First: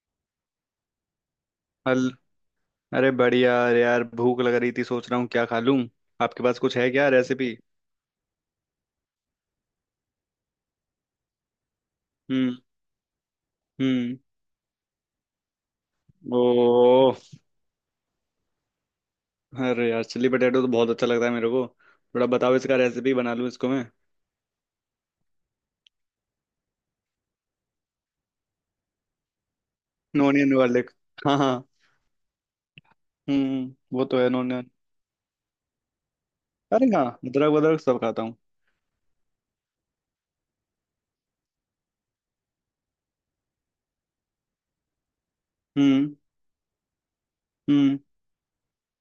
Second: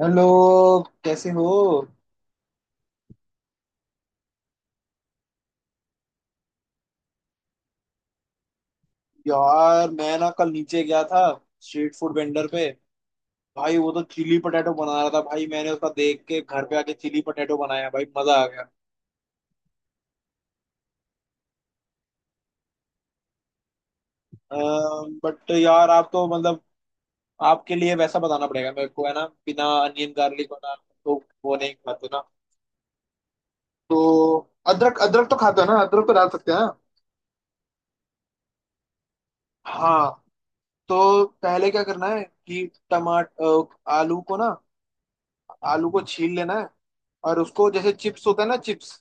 Hello, कैसे हो। हल। अरे बढ़िया, अरे यार भूख लग रही थी, सोच रहा हूँ क्या खा लूँ। आपके पास कुछ है क्या रेसिपी? यार मैं ना कल नीचे गया था, स्ट्रीट फूड वेंडर हम्म। पे। भाई वो तो हम्म। चिली पटेटो बना रहा था। भाई मैंने उसका देख ओ। के घर पे आके चिली पटेटो बनाया। भाई मजा आ गया। अरे यार चिल्ली पटेटो तो बहुत अच्छा लगता है मेरे को। थोड़ा बताओ, इसका रेसिपी बना लूँ इसको मैं। बट यार आप तो मतलब आपके लिए वैसा बताना पड़ेगा मेरे को, है ना, बिना अनियन गार्लिक। नॉन बना वाले। तो हाँ हाँ। वो नहीं खाते ना। हम्म, तो वो तो है नॉन। अदरक, अदरक तो खाते हो ना, अदरक तो डाल सकते हैं ना। अरे हाँ, अदरक वदरक सब खाता हूँ। हाँ, तो पहले क्या करना है कि टमाटर, आलू को ना, आलू को हम्म। छील लेना है। और उसको जैसे हम्म। चिप्स होता है ना, चिप्स,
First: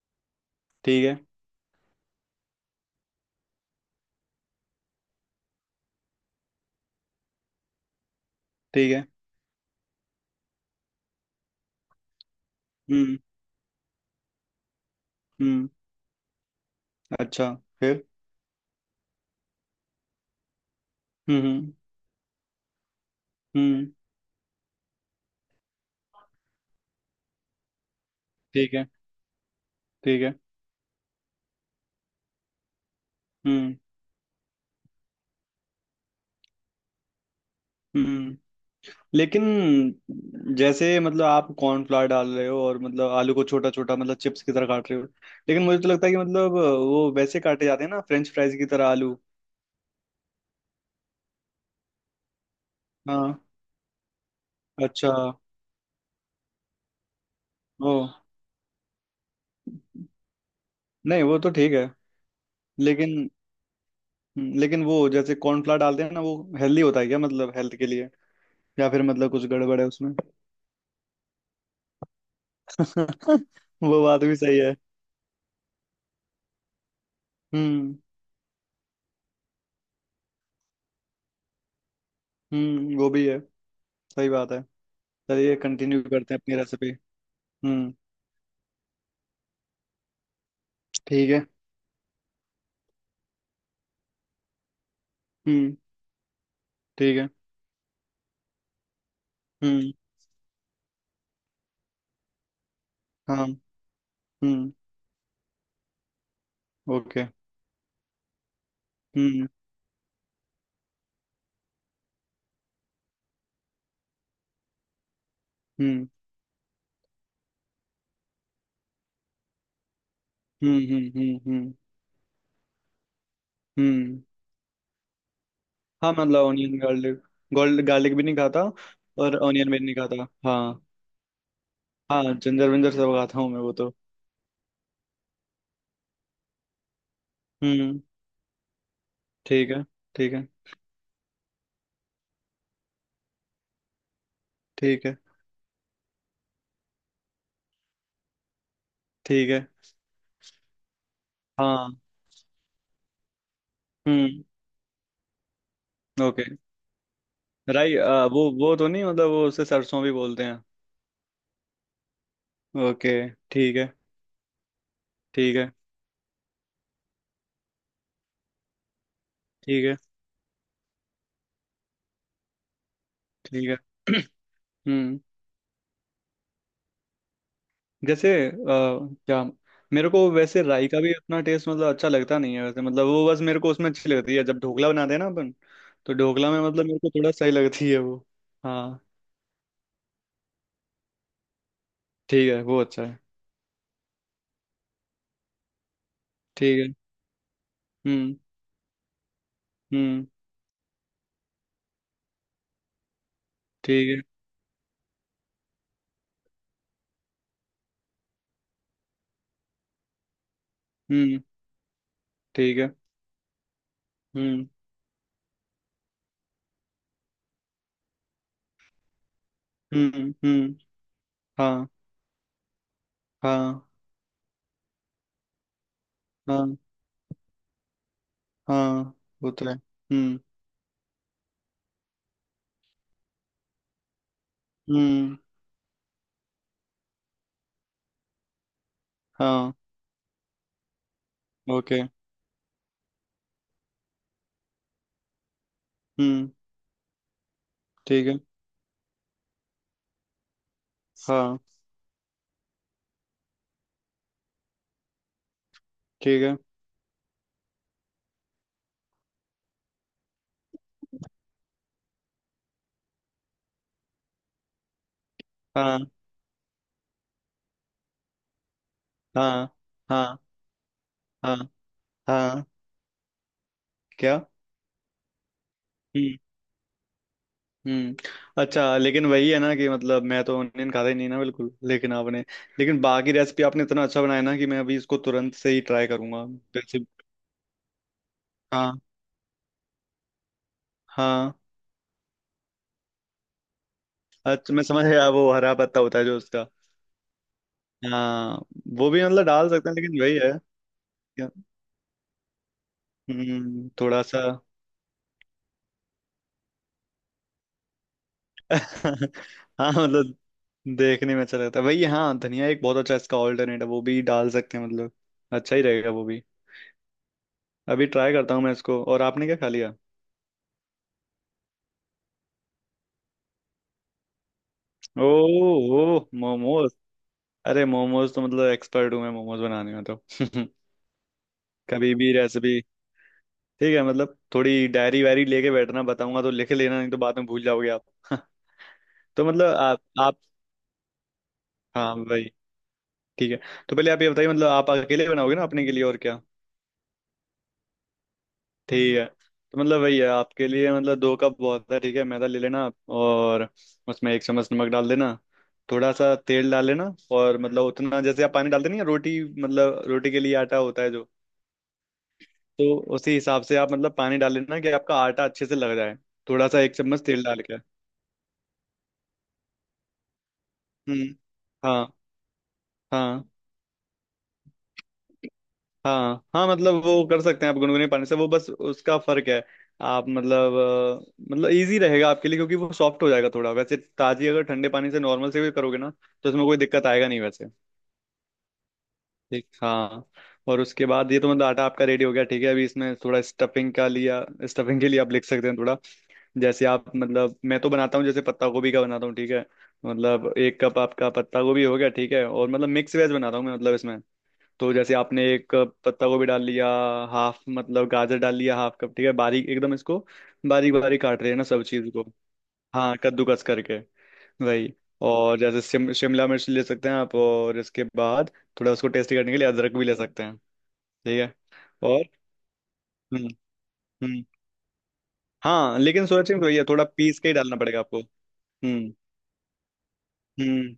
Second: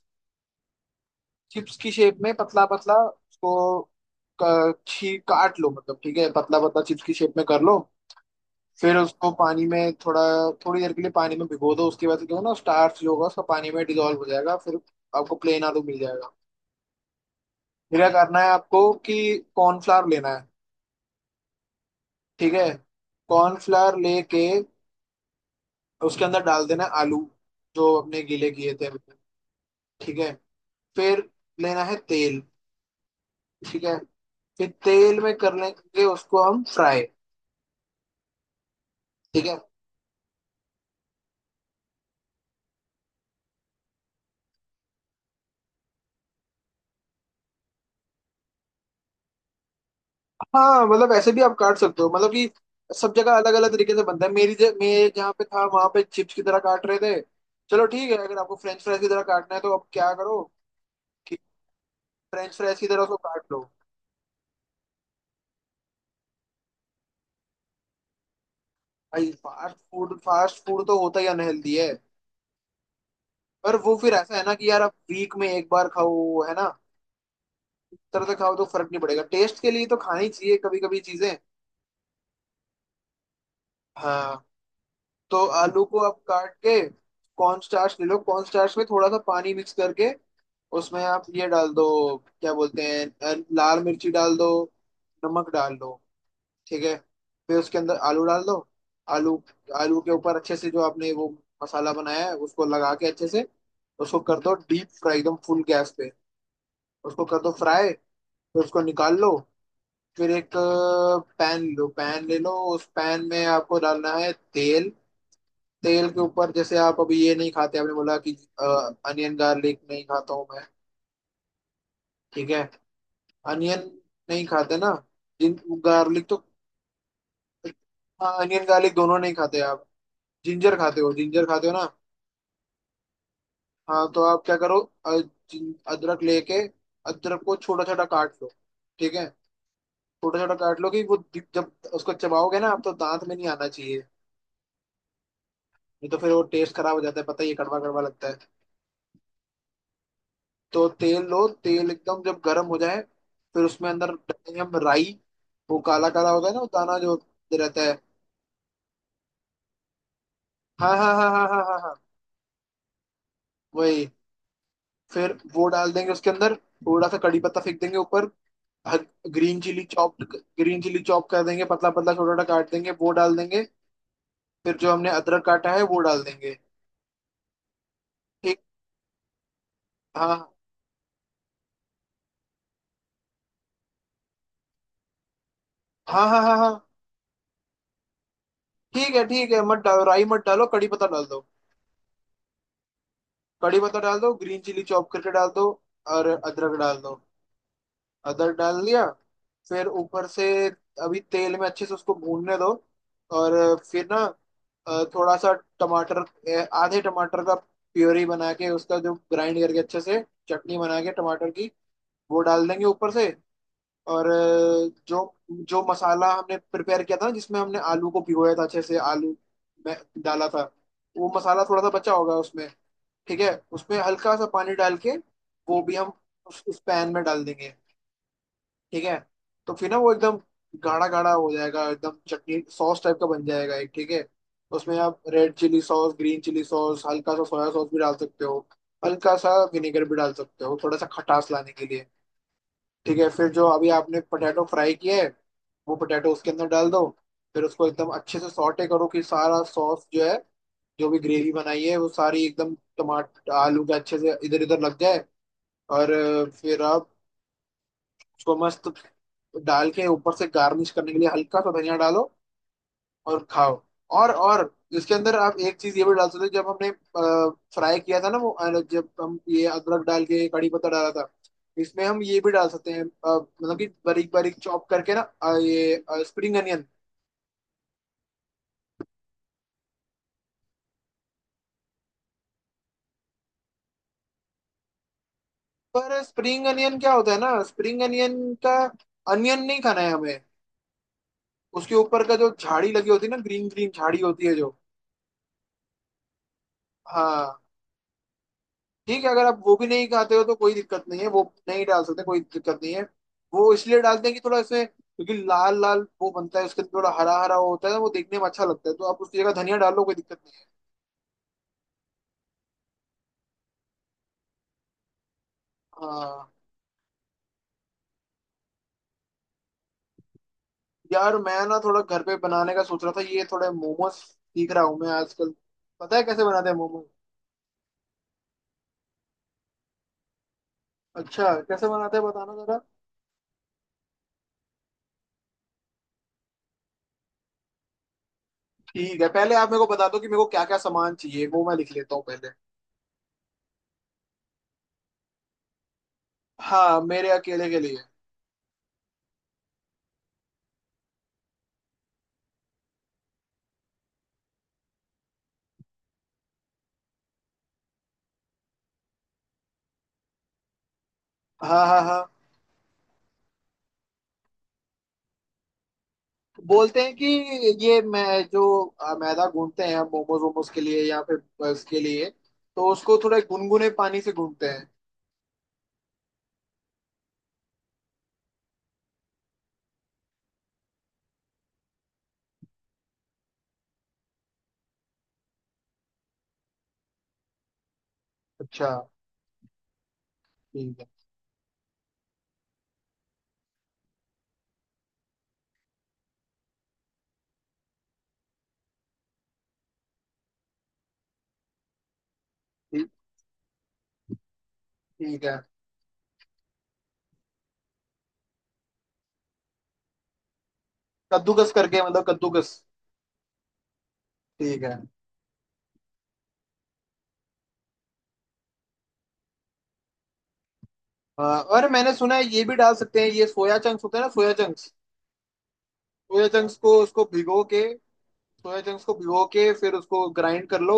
ठीक है। चिप्स की शेप में पतला पतला उसको छी काट लो। मतलब ठीक है, पतला पतला चिप्स की शेप में कर लो। ठीक फिर है। उसको पानी में थोड़ा थोड़ी देर के लिए पानी में भिगो दो। उसके बाद क्या होगा ना, स्टार्च जो हम्म। होगा उसका पानी में डिजोल्व हो जाएगा, फिर आपको प्लेन हम्म। आलू मिल जाएगा। अच्छा। फिर फिर? क्या करना है आपको कि कॉर्नफ्लावर लेना है। हम्म। हम्म। ठीक है, हम्म, कॉर्नफ्लावर लेके उसके अंदर डाल देना है आलू, जो अपने गीले किए ठीक है। थे। ठीक ठीक है, है। फिर लेना है तेल। हम्म। ठीक है, फिर तेल में कर लेंगे उसको हम फ्राई। हम्म। लेकिन ठीक है। जैसे मतलब आप कॉर्नफ्लावर डाल रहे हो और मतलब आलू को छोटा छोटा मतलब चिप्स की तरह काट रहे हो। लेकिन मुझे तो लगता है कि मतलब वो वैसे काटे जाते हैं ना फ्रेंच फ्राइज की तरह आलू। हाँ मतलब ऐसे भी आप काट सकते हो। मतलब कि सब जगह हाँ। अलग अलग तरीके से बनता है। मैं अच्छा। जहाँ पे था वहां पे चिप्स की तरह काट रहे थे। चलो ओ। ठीक है, अगर आपको फ्रेंच फ्राइज की तरह काटना है तो अब क्या करो नहीं कि वो तो ठीक है। फ्रेंच फ्राइज की तरह उसको लेकिन काट लो। लेकिन वो जैसे कॉर्नफ्लावर डालते हैं ना, वो हेल्दी होता है क्या मतलब हेल्थ के लिए? या फिर भाई मतलब कुछ फास्ट गड़बड़ है उसमें? फूड, फास्ट फूड तो होता ही अनहेल्दी है। पर वो वो फिर बात भी ऐसा है ना सही कि है। यार आप वीक में एक बार खाओ, है ना, हम्म। तरह से खाओ तो फर्क नहीं पड़ेगा। टेस्ट के लिए तो खानी चाहिए कभी कभी चीजें। हम्म, वो भी है। सही हाँ, बात है। तो चलिए आलू को कंटिन्यू आप करते हैं काट अपनी के रेसिपी। कॉर्न हम्म। स्टार्च ले लो। कॉर्न स्टार्च में थोड़ा सा पानी मिक्स करके उसमें आप ठीक है। ये डाल दो। क्या बोलते हैं, लाल मिर्ची डाल दो, नमक हम्म। डाल दो। ठीक है, ठीक है। फिर उसके अंदर आलू डाल दो। आलू, हम्म। आलू के ऊपर अच्छे से जो आपने वो मसाला बनाया है उसको लगा के अच्छे से हाँ। उसको कर दो हम्म। डीप फ्राई एकदम फुल गैस पे। उसको ओके। कर दो फ्राई, फिर उसको निकाल लो। हम्म। फिर एक पैन लो, पैन ले लो। उस पैन में आपको डालना है तेल। तेल हम्म। के ऊपर जैसे आप अभी ये नहीं खाते, आपने बोला कि अनियन गार्लिक नहीं खाता हूँ मैं। हम्म। हम्म। हम्म। हम्म। ठीक है, अनियन हम्म। नहीं खाते ना, जिन, हाँ गार्लिक तो। मतलब ऑनियन गार्लिक, गोल्ड गार्लिक भी हाँ, नहीं खाता। अनियन गार्लिक दोनों नहीं और खाते ऑनियन भी आप। नहीं खाता, हाँ। जिंजर खाते हो, जिंजर खाते हो ना। हाँ जिंजर विंजर सब खाता हूँ मैं वो तो। हाँ तो आप क्या करो, अ, अदरक लेके अदरक को छोटा हम्म। छोटा काट लो। ठीक है, ठीक है। ठीक छोटा है। छोटा काट लो कि वो जब उसको चबाओगे ना आप तो दांत में नहीं आना चाहिए। ठीक है। नहीं तो फिर वो टेस्ट खराब हो जाता है, पता ही है, ये कड़वा कड़वा लगता है। ठीक है। तो तेल लो, तेल हाँ। एकदम जब गर्म हो जाए फिर उसमें अंदर हम्म। डालेंगे हम राई। वो काला काला ओके। होता है ना, वो दाना जो रहता राई है। वो तो नहीं, मतलब वो उसे सरसों भी बोलते हैं। हाँ हाँ हाँ हाँ हाँ हाँ हाँ, ओके। ठीक है। वही। फिर ठीक वो है। डाल देंगे उसके अंदर, थोड़ा सा कड़ी पत्ता फेंक देंगे ऊपर, ग्रीन चिली ठीक है। चॉप, ग्रीन चिली चॉप कर देंगे, पतला पतला छोटा छोटा काट देंगे वो डाल देंगे। ठीक है। फिर जो हमने हम्म। अदरक काटा है वो डाल देंगे। जैसे ठीक। क्या, मेरे को हाँ वैसे राई का भी उतना टेस्ट मतलब अच्छा लगता नहीं है वैसे, मतलब वो बस मेरे को उसमें अच्छी लगती है जब ढोकला बनाते हैं ना अपन। तो हाँ हाँ ढोकला हाँ में मतलब हाँ। मेरे को थोड़ा सही लगती है वो। हाँ। ठीक है ठीक है, मत डालो राई, मत डालो। कड़ी पत्ता डाल दो, ठीक है, वो अच्छा है। कड़ी पत्ता डाल दो, ग्रीन चिली चॉप करके डाल दो, और अदरक ठीक है। डाल दो। हम्म। अदर डाल दिया, फिर हम्म। ऊपर से अभी तेल में अच्छे से उसको भूनने दो, और फिर ठीक ना है। थोड़ा सा टमाटर, आधे टमाटर का प्योरी बना के, उसका जो ग्राइंड करके अच्छे से चटनी बना के हम्म। टमाटर की, वो डाल ठीक देंगे है। ऊपर से। और हम्म। जो जो मसाला हमने प्रिपेयर किया था ना, जिसमें हमने आलू को भिगोया था अच्छे से, आलू में हम्म। डाला था, हम्म। वो मसाला थोड़ा हाँ सा बचा होगा उसमें। ठीक है, हाँ उसमें हल्का सा पानी डाल के वो भी हम हाँ उस पैन में डाल देंगे। ठीक हाँ, है, वो तो तो है। फिर ना वो एकदम हम्म। गाढ़ा गाढ़ा हो जाएगा, एकदम चटनी सॉस टाइप का बन जाएगा एक। ठीक है, उसमें आप हम्म। Red chilli sauce, green chilli sauce, हल्का सा सोया सॉस भी डाल सकते हो, हल्का सा हाँ। विनेगर भी डाल सकते हो थोड़ा सा खटास लाने के ओके। लिए। ठीक है, फिर जो अभी आपने पोटैटो फ्राई किया है वो पोटैटो हम्म। उसके अंदर डाल दो। फिर उसको एकदम ठीक अच्छे है। से सॉटे करो कि सारा सॉस जो है, जो भी ग्रेवी हाँ। बनाई है वो सारी एकदम टमाटर आलू के अच्छे से इधर उधर लग जाए। और ठीक है। फिर आप उसको मस्त डाल के ऊपर से गार्निश करने के लिए हल्का सा धनिया डालो और खाओ। और इसके अंदर आप एक चीज हाँ ये भी डाल सकते हो। जब हमने फ्राई किया था ना वो, जब हम ये हाँ अदरक डाल हाँ के कड़ी पत्ता डाला था हाँ इसमें हम ये भी हाँ। डाल सकते हैं, मतलब कि बारीक क्या? बारीक चॉप करके ना ये हम्म, स्प्रिंग अनियन। हम्म। अच्छा लेकिन वही है ना कि मतलब मैं तो ऑनियन खाता ही नहीं ना बिल्कुल, लेकिन आपने, लेकिन बाकी रेसिपी आपने इतना अच्छा बनाया ना कि मैं अभी इसको तुरंत से ही ट्राई पर करूंगा। स्प्रिंग अनियन जैसे, क्या होता है ना, स्प्रिंग अनियन का हाँ। अनियन नहीं खाना है हमें, हाँ, उसके ऊपर का जो झाड़ी लगी होती है ना, ग्रीन ग्रीन झाड़ी होती है जो। अच्छा मैं समझ गया, वो हरा पत्ता होता है जो उसका। हाँ, हाँ। वो ठीक भी है, अगर मतलब आप डाल वो भी सकते हैं, नहीं लेकिन खाते वही हो है। तो कोई दिक्कत नहीं है, वो क्या- नहीं डाल सकते कोई दिक्कत नहीं है। वो हम्म, इसलिए थोड़ा डालते हैं सा। कि थोड़ा इसमें, क्योंकि लाल लाल वो बनता है उसके अंदर थोड़ा हरा हरा वो होता है, वो देखने में अच्छा लगता है। तो आप उसकी जगह धनिया हाँ डाल लो, कोई मतलब दिक्कत नहीं है। देखने में अच्छा लगता है वही, हाँ। धनिया एक बहुत अच्छा इसका ऑल्टरनेट है, वो भी डाल सकते हैं मतलब। अच्छा ही रहेगा वो भी। हाँ, अभी ट्राई करता हूँ मैं इसको। और आपने क्या खा लिया? यार मैं ना थोड़ा घर पे बनाने का सोच रहा था, ये थोड़े मोमोज सीख रहा हूँ मैं ओ। आजकल। ओ। पता है कैसे बनाते मोमो। हैं मोमोज? अरे मोमोज तो मतलब एक्सपर्ट हूँ मैं मोमोज बनाने में तो। अच्छा कैसे कभी बनाते हैं भी बताना जरा। रेसिपी। ठीक है, मतलब थोड़ी डायरी वायरी लेके बैठना, बताऊंगा तो लिख लेना, नहीं तो बाद में भूल जाओगे आप। ठीक है, तो पहले आप मतलब मेरे को आप बता दो कि मेरे आप को क्या क्या सामान चाहिए, वो मैं लिख लेता हाँ हूँ भाई। पहले। ठीक है। तो पहले आप ये बताइए, मतलब आप अकेले बनाओगे ना अपने के लिए, और क्या? हाँ, मेरे अकेले के लिए। ठीक है। तो मतलब वही है, आपके लिए मतलब दो कप बहुत है। ठीक है, मैदा ले लेना आप, और उसमें एक चम्मच नमक डाल देना। थोड़ा सा तेल डाल लेना, और मतलब उतना जैसे आप पानी डालते नहीं हैं, रोटी मतलब रोटी के लिए आटा होता है जो, हाँ हाँ हाँ, तो उसी हिसाब से आप मतलब पानी डाल लेना कि आपका आटा अच्छे से लग जाए। थोड़ा सा एक बोलते हैं चम्मच कि तेल डाल के। ये मैं जो मैदा गूंथते हैं मोमोज वोमोज के लिए या हम्म। फिर बर्गर्स के हाँ लिए, तो उसको थोड़ा हाँ। गुनगुने पानी से गूंथते हैं। हाँ हाँ मतलब वो कर सकते हैं आप गुनगुने पानी से, वो बस उसका फर्क है। आप मतलब मतलब इजी रहेगा आपके लिए क्योंकि वो सॉफ्ट हो जाएगा थोड़ा। वैसे ताजी अगर ठंडे पानी से नॉर्मल से भी करोगे ना, तो उसमें कोई दिक्कत आएगा नहीं वैसे। अच्छा, ठीक, हाँ। और ठीक है। उसके बाद ये तो मतलब आटा आपका रेडी हो गया। ठीक है, अभी इसमें थोड़ा स्टफिंग का लिया। स्टफिंग के लिए आप लिख सकते हैं थोड़ा, जैसे आप मतलब मैं तो बनाता हूँ, जैसे पत्ता गोभी का बनाता हूँ। ठीक है, मतलब एक कप आपका पत्ता गोभी हो गया। ठीक है, और मतलब ठीक, मिक्स वेज बनाता हूँ मैं मतलब इसमें। तो जैसे ठीक आपने है। एक कप पत्ता गोभी डाल लिया, हाफ मतलब गाजर डाल लिया हाफ कप, ठीक है, बारीक एकदम इसको, बारीक बारीक काट रहे हैं ना कद्दूकस सब करके, चीज मतलब को। कद्दूकस। हाँ कद्दूकस करके। ठीक वही। है। और जैसे शिमला मिर्च ले सकते हैं आप, और इसके बाद थोड़ा उसको टेस्टी करने के लिए अदरक भी ले सकते हैं। ठीक है। और मैंने और सुना है ये भी डाल सकते हैं, ये हम्म। सोया चंक्स होते हैं ना, हम्म। सोया चंक्स। हाँ लेकिन सोया सोया चंक्स वही चंक्स है, को थोड़ा उसको पीस के ही भिगो डालना के, पड़ेगा आपको। सोया चंक्स हम्म। को भिगो के फिर उसको ग्राइंड कर हम्म। लो,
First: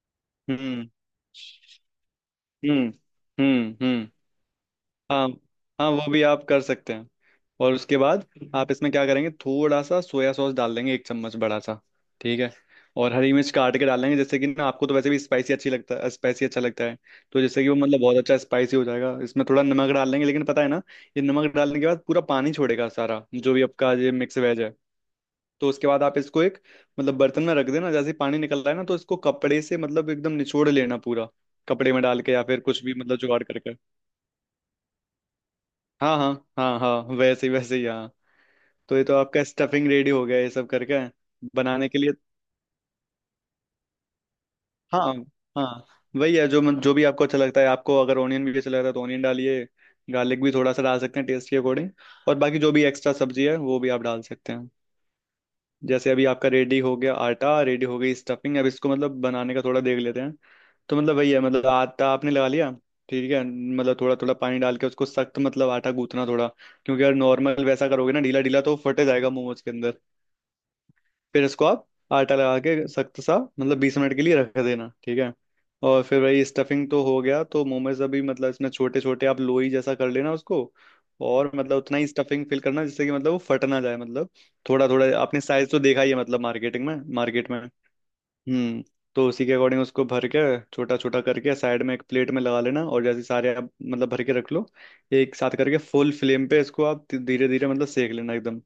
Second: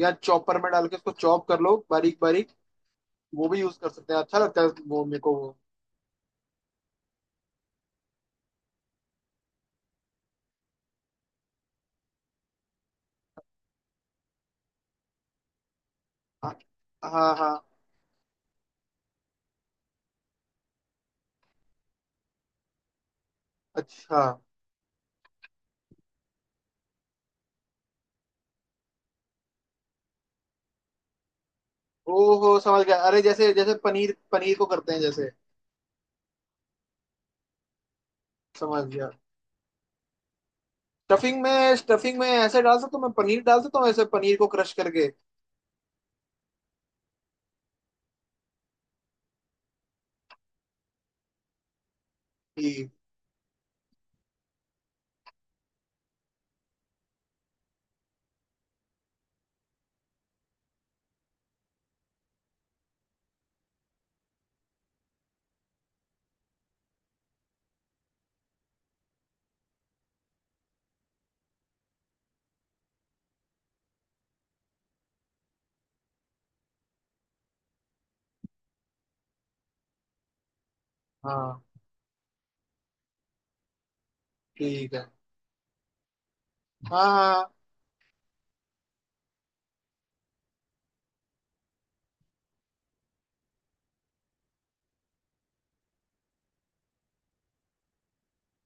या चॉपर में डाल हम्म। के उसको चॉप कर लो बारीक बारीक। हम्म। वो भी हम्म। यूज कर हम्म। सकते हैं, अच्छा लगता है वो मेरे हाँ। को वो। हाँ, वो भी आप कर सकते हैं। और उसके बाद आप इसमें क्या करेंगे, थोड़ा सा सोया सॉस डाल देंगे एक चम्मच बड़ा सा। ठीक है। और हरी मिर्च काट के डाल देंगे। जैसे कि ना आपको तो वैसे भी स्पाइसी अच्छी लगता है, स्पाइसी हाँ अच्छा लगता है, हाँ तो हाँ, जैसे कि वो मतलब बहुत अच्छा स्पाइसी हो जाएगा। इसमें थोड़ा नमक डाल देंगे, लेकिन पता है ना ये नमक डालने के बाद पूरा पानी छोड़ेगा, सारा जो भी आपका ये अच्छा। मिक्स वेज है। तो उसके बाद आप इसको एक मतलब बर्तन में रख देना, जैसे ही पानी निकल रहा है ना तो इसको कपड़े से मतलब एकदम निचोड़ लेना पूरा, कपड़े में डाल के या ओहो, फिर कुछ समझ भी गया। मतलब अरे जुगाड़ जैसे जैसे करके। पनीर, पनीर को करते हैं जैसे। हाँ हाँ हाँ हाँ, वैसे ही वैसे ही, हाँ। समझ तो ये गया। तो आपका स्टफिंग रेडी हो गया ये सब करके स्टफिंग में बनाने के लिए। स्टफिंग में ऐसे डाल सकता हूँ मैं, पनीर डाल सकता हूँ ऐसे पनीर को क्रश हाँ करके। हाँ। हाँ। वही है, जो जो भी आपको अच्छा लगता है, आपको अगर ऑनियन भी अच्छा लगता है तो ऑनियन डालिए। गार्लिक भी थोड़ा सा डाल सकते हैं टेस्ट के अकॉर्डिंग। और बाकी जो भी ठीक। एक्स्ट्रा सब्जी है वो भी आप डाल सकते हैं। जैसे अभी आपका रेडी हो गया आटा, रेडी हो गई स्टफिंग, अब इसको मतलब बनाने का थोड़ा देख लेते हैं। तो मतलब वही है, मतलब आटा आपने लगा लिया, ठीक है, मतलब थोड़ा थोड़ा पानी डाल के उसको सख्त मतलब आटा गूंथना थोड़ा, क्योंकि अगर नॉर्मल वैसा करोगे ना ढीला ढीला तो फटे जाएगा मोमोज के अंदर। फिर इसको आप आटा लगा के सख्त सा मतलब 20 मिनट के लिए रख देना। ठीक है। और फिर वही स्टफिंग तो हो गया, तो मोमोज अभी मतलब इसमें छोटे छोटे आप लोई जैसा कर लेना उसको, और हाँ। मतलब उतना ही स्टफिंग फिल करना जिससे कि मतलब वो फट ना जाए मतलब। थोड़ा ठीक है। थोड़ा आपने साइज तो देखा ही है मतलब मार्केटिंग में, मार्केट हाँ में। हम्म। तो उसी के अकॉर्डिंग उसको भर के छोटा छोटा करके साइड में एक प्लेट में लगा लेना, और जैसे सारे आप मतलब भर के रख लो एक साथ करके, फुल फ्लेम पे इसको आप धीरे धीरे मतलब सेक लेना। एकदम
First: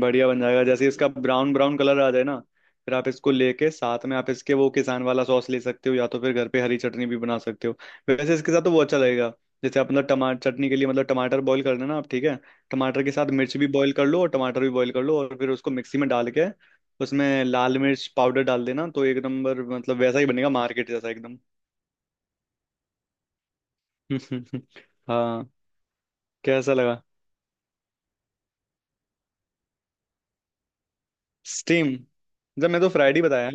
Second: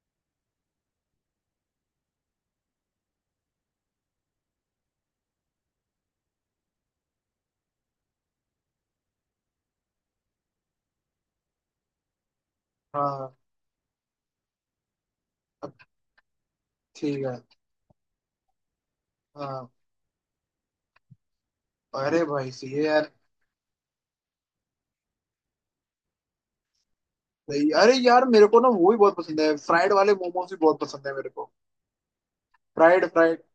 बढ़िया बन जाएगा, जैसे इसका ब्राउन ब्राउन कलर आ जाए ना। फिर आप इसको लेके साथ में आप इसके वो किसान वाला सॉस ले सकते हो, या तो फिर घर पे हरी चटनी भी बना सकते हो, वैसे इसके साथ तो वो अच्छा लगेगा। जैसे आप मतलब टमाटर चटनी के लिए मतलब टमाटर बॉईल करना ना आप, ठीक है, हाँ टमाटर के साथ हाँ। मिर्च भी बॉईल कर लो और टमाटर भी बॉईल कर लो, और फिर उसको अब मिक्सी में डाल के ठीक है। उसमें लाल मिर्च पाउडर डाल देना, तो एक नंबर हाँ, मतलब वैसा ही बनेगा मार्केट जैसा एकदम। अरे भाई सही है यार। हाँ। कैसा लगा? सही। अरे यार मेरे को ना वो भी बहुत पसंद है, फ्राइड वाले मोमोज भी बहुत पसंद है मेरे को। स्टीम, जब मैं तो फ्राइड, फ्राइड ही फ्राइड। बताया,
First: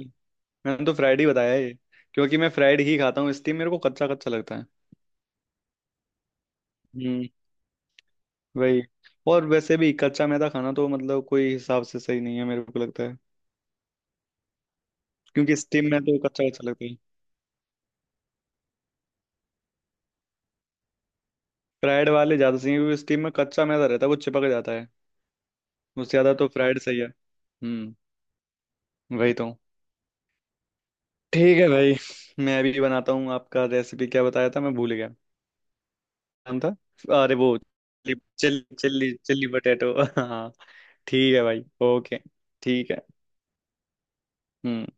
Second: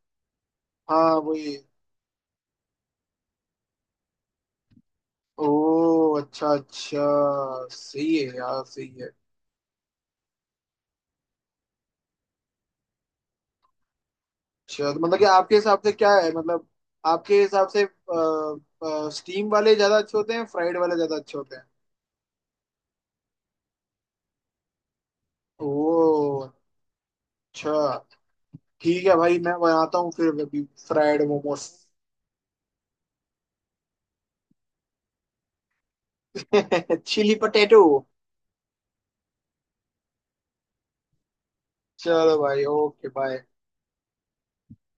मैंने तो हाँ फ्राइड ही बताया वही। ये, क्योंकि मैं फ्राइड ही खाता हूँ इसलिए मेरे को कच्चा कच्चा लगता है। ओ, अच्छा अच्छा। हम्म। सही है यार, वही। सही है। और वैसे भी कच्चा मैदा खाना तो मतलब कोई हिसाब से सही नहीं है मेरे को लगता है, अच्छा तो मतलब कि आपके क्योंकि हिसाब स्टीम से में क्या तो है, कच्चा मतलब कच्चा लगता है। आपके हिसाब से स्टीम वाले ज्यादा अच्छे होते हैं, फ्राइड वाले ज्यादा अच्छे होते हैं? फ्राइड वाले ज्यादा सही है क्योंकि स्टीम में कच्चा मैदा रहता है, वो चिपक जाता है, उससे ज्यादा तो ओ, फ्राइड सही है। हम्म। अच्छा। ठीक है वही भाई, तो। मैं बनाता हूँ फिर अभी फ्राइड ठीक मोमोस। है भाई। मैं भी बनाता हूँ आपका रेसिपी। क्या बताया था मैं भूल गया नाम था। चिली अरे वो potato. Chilli chilli chilli chilli potato. हाँ। ठीक है भाई, ओके। चलो भाई, ठीक है। Okay, bye. हम्म।